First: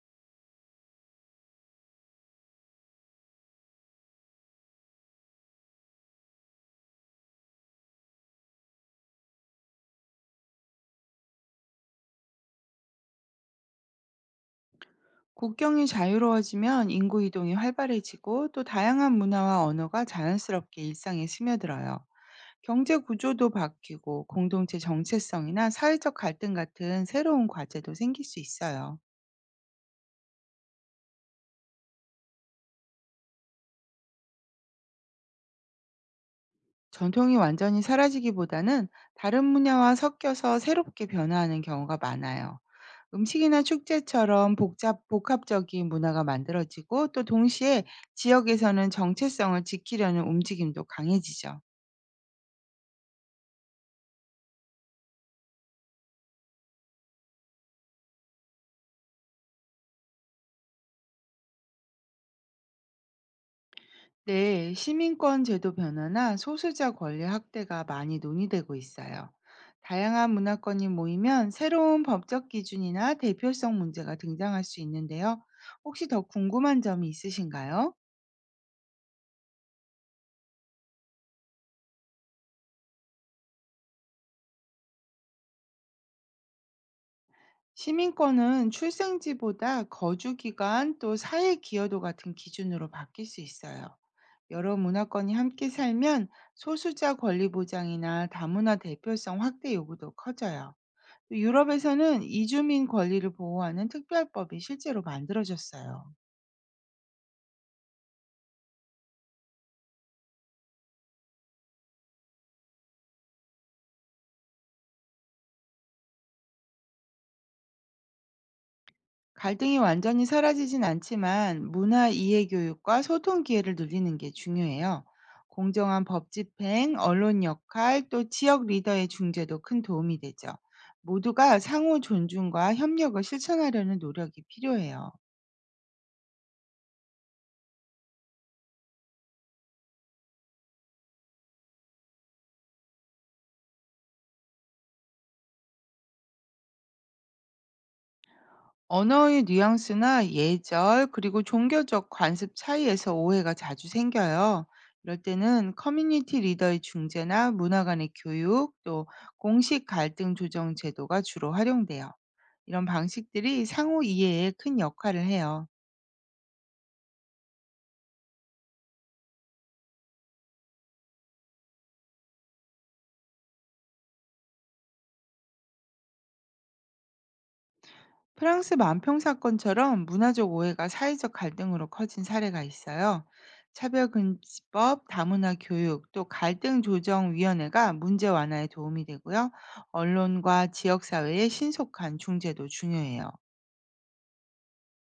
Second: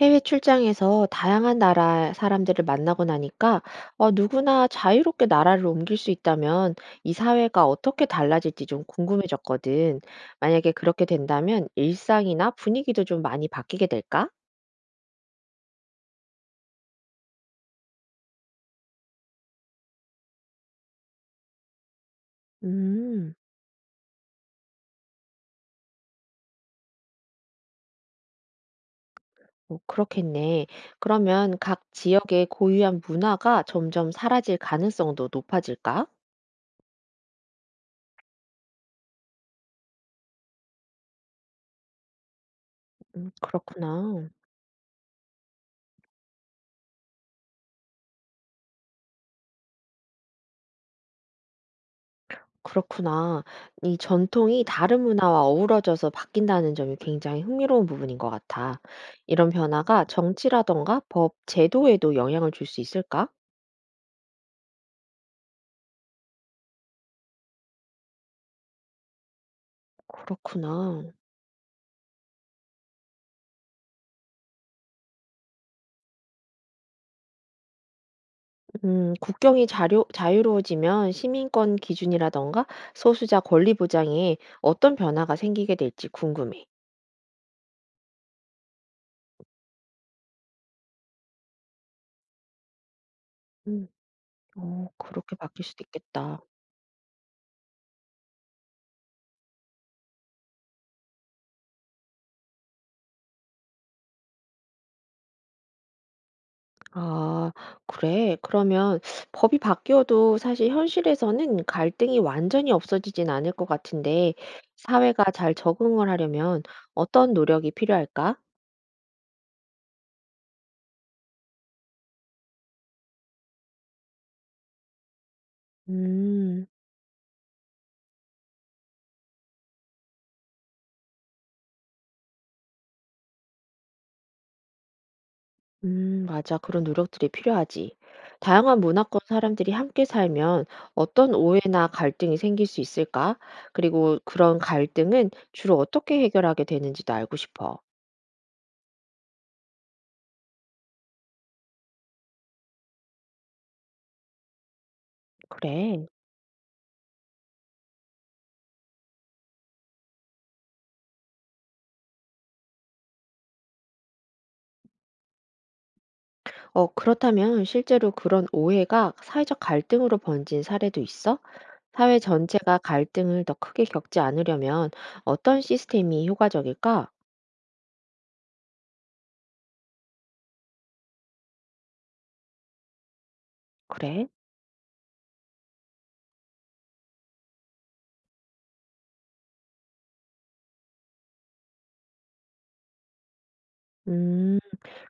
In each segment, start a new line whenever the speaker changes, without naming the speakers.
해외 출장에서 다양한 나라 사람들을 만나고 나니까 누구나 자유롭게 나라를 옮길 수 있다면 이 사회가 어떻게 달라질지 좀 궁금해졌거든. 만약에 그렇게 된다면 일상이나 분위기도 좀 많이 바뀌게 될까?
국경이 자유로워지면 인구 이동이 활발해지고 또 다양한 문화와 언어가 자연스럽게 일상에 스며들어요. 경제
음,
구조도 바뀌고 공동체 정체성이나 사회적 갈등 같은 새로운 과제도 생길 수 있어요.
뭐 그렇겠네. 그러면 각 지역의 고유한 문화가 점점 사라질 가능성도 높아질까?
전통이 완전히 사라지기보다는 다른 문화와 섞여서 새롭게 변화하는 경우가 많아요. 음식이나
그렇구나.
축제처럼 복합적인 문화가 만들어지고 또 동시에 지역에서는 정체성을 지키려는 움직임도 강해지죠.
그렇구나. 이 전통이 다른 문화와 어우러져서 바뀐다는 점이 굉장히 흥미로운 부분인 것 같아. 이런 변화가 정치라던가 법, 제도에도 영향을 줄 수 있을까?
네, 시민권 제도 변화나 소수자 권리 확대가 많이 논의되고 있어요. 다양한 문화권이
그렇구나.
모이면 새로운 법적 기준이나 대표성 문제가 등장할 수 있는데요. 혹시 더 궁금한 점이 있으신가요?
국경이 자유로워지면 시민권 기준이라던가 소수자 권리 보장에 어떤 변화가 생기게 될지 궁금해.
시민권은 출생지보다 거주기간 또 사회 기여도 같은 기준으로 바뀔 수
음,
있어요. 여러
어,
문화권이
그렇게 바뀔
함께
수도
살면
있겠다.
소수자 권리 보장이나 다문화 대표성 확대 요구도 커져요. 유럽에서는 이주민 권리를 보호하는 특별법이 실제로 만들어졌어요.
아, 그래. 그러면 법이 바뀌어도 사실 현실에서는 갈등이 완전히 없어지진 않을 것 같은데, 사회가 잘 적응을 하려면 어떤 노력이 필요할까?
갈등이 완전히 사라지진 않지만 문화 이해 교육과 소통 기회를 늘리는 게 중요해요. 공정한 법
음,
집행, 언론 역할, 또 지역 리더의 중재도 큰 도움이 되죠. 모두가 상호 존중과 협력을 실천하려는 노력이 필요해요.
맞아. 그런 노력들이 필요하지. 다양한 문화권 사람들이 함께 살면 어떤 오해나 갈등이 생길 수 있을까? 그리고 그런 갈등은 주로 어떻게 해결하게 되는지도 알고 싶어.
언어의 뉘앙스나 예절, 그리고 종교적 관습 차이에서 오해가 자주 생겨요. 이럴 때는
그래.
커뮤니티 리더의 중재나 문화 간의 교육, 또 공식 갈등 조정 제도가 주로 활용돼요. 이런 방식들이 상호 이해에 큰 역할을 해요.
어, 그렇다면 실제로 그런 오해가 사회적 갈등으로 번진 사례도 있어? 사회 전체가 갈등을 더 크게 겪지 않으려면 어떤 시스템이 효과적일까?
프랑스 만평 사건처럼 문화적 오해가 사회적 갈등으로 커진 사례가 있어요.
그래?
차별금지법, 다문화 교육, 또 갈등조정위원회가 문제 완화에 도움이 되고요. 언론과 지역사회의 신속한 중재도 중요해요.
음,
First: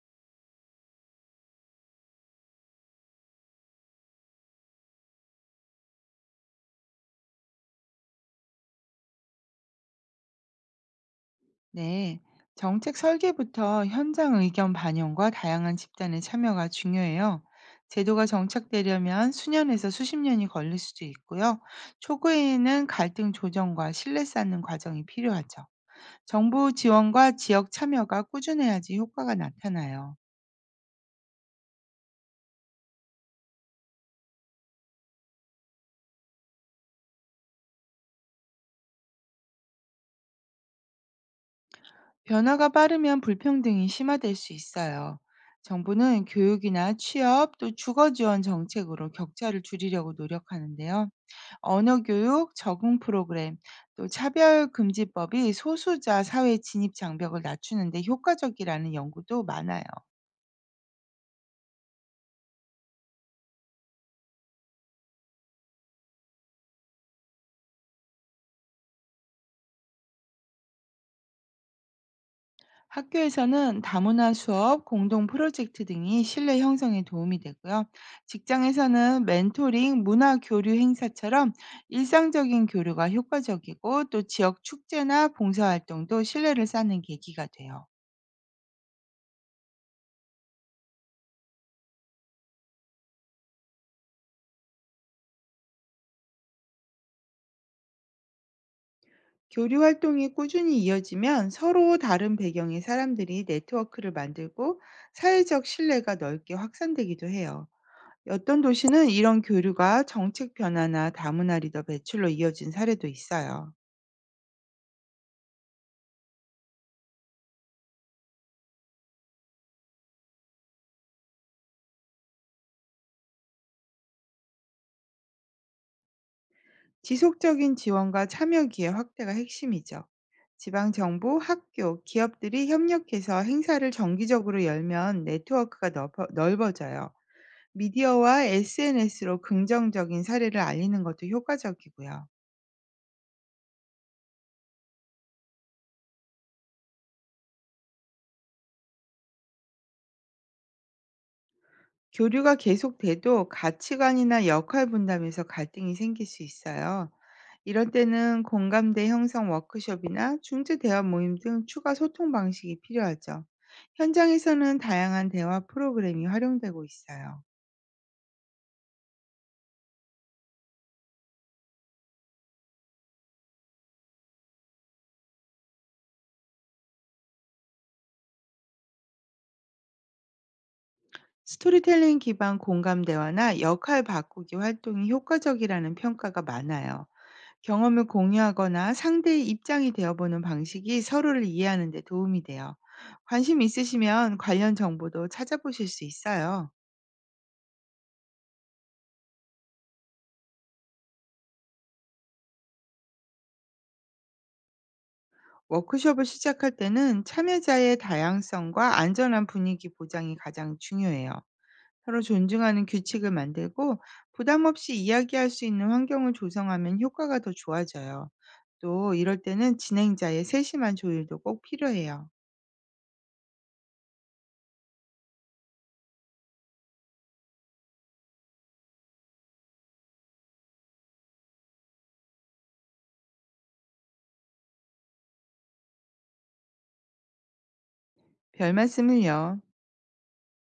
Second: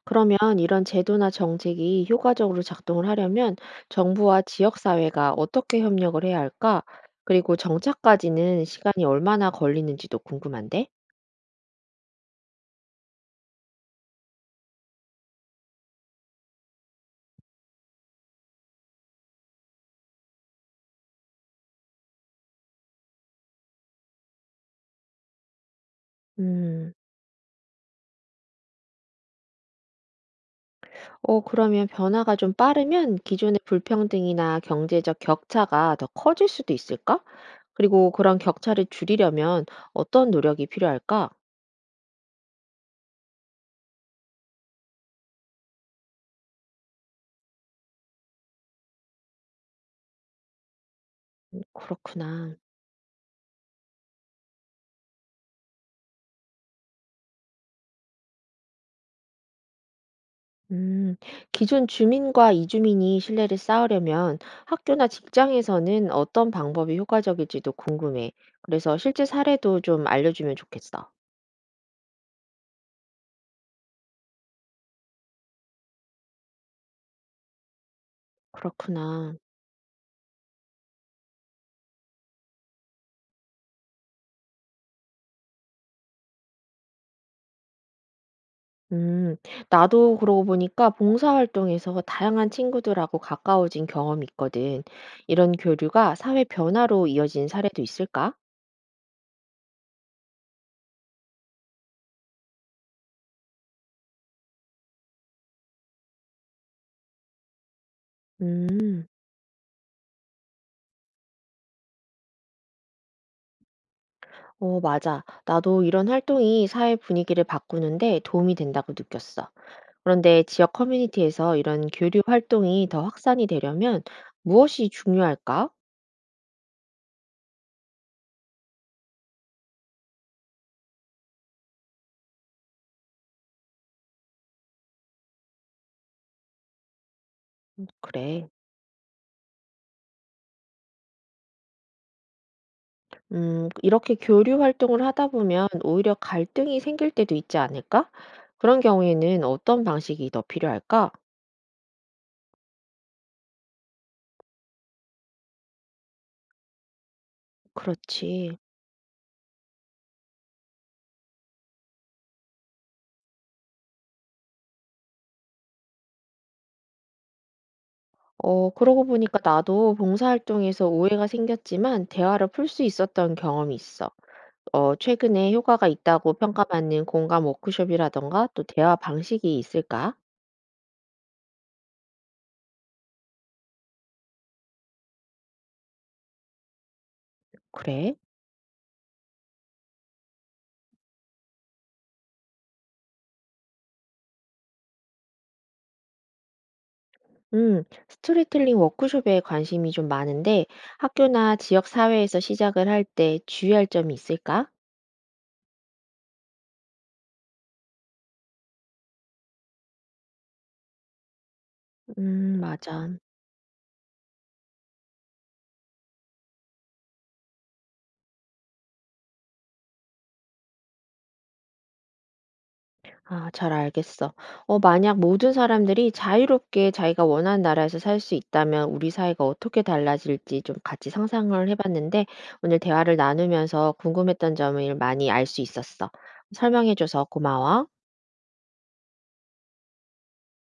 그러면 이런 제도나 정책이 효과적으로 작동을 하려면 정부와 지역사회가 어떻게 협력을 해야 할까? 그리고 정착까지는 시간이 얼마나 걸리는지도 궁금한데?
네. 정책 설계부터 현장 의견 반영과 다양한 집단의 참여가 중요해요. 제도가 정착되려면 수년에서 수십 년이 걸릴 수도 있고요. 초기에는 갈등 조정과 신뢰 쌓는 과정이 필요하죠. 정부
음.
지원과 지역 참여가 꾸준해야지 효과가 나타나요.
어 그러면 변화가 좀 빠르면 기존의 불평등이나 경제적 격차가 더 커질 수도 있을까? 그리고 그런 격차를 줄이려면 어떤 노력이 필요할까?
변화가 빠르면 불평등이 심화될 수 있어요. 정부는 교육이나 취업 또 주거 지원 정책으로 격차를 줄이려고 노력하는데요. 언어 교육,
그렇구나.
적응 프로그램, 또 차별 금지법이 소수자 사회 진입 장벽을 낮추는데 효과적이라는 연구도 많아요.
음, 기존 주민과 이주민이 신뢰를 쌓으려면 학교나 직장에서는 어떤 방법이 효과적일지도 궁금해. 그래서 실제 사례도 좀 알려주면 좋겠어.
학교에서는 다문화 수업, 공동 프로젝트 등이 신뢰 형성에 도움이 되고요. 직장에서는
그렇구나.
멘토링, 문화 교류 행사처럼 일상적인 교류가 효과적이고 또 지역 축제나 봉사활동도 신뢰를 쌓는 계기가 돼요.
음, 나도 그러고 보니까 봉사활동에서 다양한 친구들하고 가까워진 경험이 있거든. 이런 교류가 사회 변화로 이어진 사례도 있을까?
교류 활동이 꾸준히 이어지면 서로 다른 배경의 사람들이 네트워크를 만들고 사회적 신뢰가 넓게 확산되기도 해요. 어떤
음,
도시는 이런 교류가 정책 변화나 다문화 리더 배출로 이어진 사례도 있어요.
어, 맞아. 나도 이런 활동이 사회 분위기를 바꾸는데 도움이 된다고 느꼈어. 그런데 지역 커뮤니티에서 이런 교류 활동이 더 확산이 되려면 무엇이 중요할까?
지속적인 지원과 참여 기회 확대가 핵심이죠. 지방 정부, 학교, 기업들이 협력해서 행사를 정기적으로 열면 넓어져요. 미디어와
그래.
SNS로 긍정적인 사례를 알리는 것도 효과적이고요.
이렇게 교류 활동을 하다 보면 오히려 갈등이 생길 때도 있지 않을까? 그런 경우에는 어떤 방식이 더 필요할까?
교류가 계속돼도 가치관이나 역할 분담에서 갈등이 생길 수 있어요. 이런 때는
그렇지.
공감대 형성 워크숍이나 중재 대화 모임 등 추가 소통 방식이 필요하죠. 현장에서는 다양한 대화 프로그램이 활용되고 있어요.
어, 그러고 보니까 나도 봉사활동에서 오해가 생겼지만 대화를 풀 수 있었던 경험이 있어. 어, 최근에 효과가 있다고 평가받는 공감 워크숍이라던가 또 대화 방식이 있을까?
스토리텔링 기반 공감 대화나 역할 바꾸기 활동이 효과적이라는 평가가 많아요. 경험을
그래.
공유하거나 상대의 입장이 되어보는 방식이 서로를 이해하는 데 도움이 돼요. 관심 있으시면 관련 정보도 찾아보실 수 있어요.
스토리텔링 워크숍에 관심이 좀 많은데 학교나 지역 사회에서 시작을 할 때 주의할 점이 있을까?
워크숍을 시작할 때는 참여자의 다양성과 안전한 분위기 보장이 가장 중요해요. 서로 존중하는
맞아.
규칙을 만들고 부담 없이 이야기할 수 있는 환경을 조성하면 효과가 더 좋아져요. 또 이럴 때는 진행자의 세심한 조율도 꼭 필요해요.
아 잘 알겠어. 어 만약 모든 사람들이 자유롭게 자기가 원하는 나라에서 살 수 있다면 우리 사회가 어떻게 달라질지 좀 같이 상상을 해 봤는데 오늘 대화를 나누면서 궁금했던 점을 많이 알 수 있었어. 설명해 줘서 고마워.
별 말씀을요.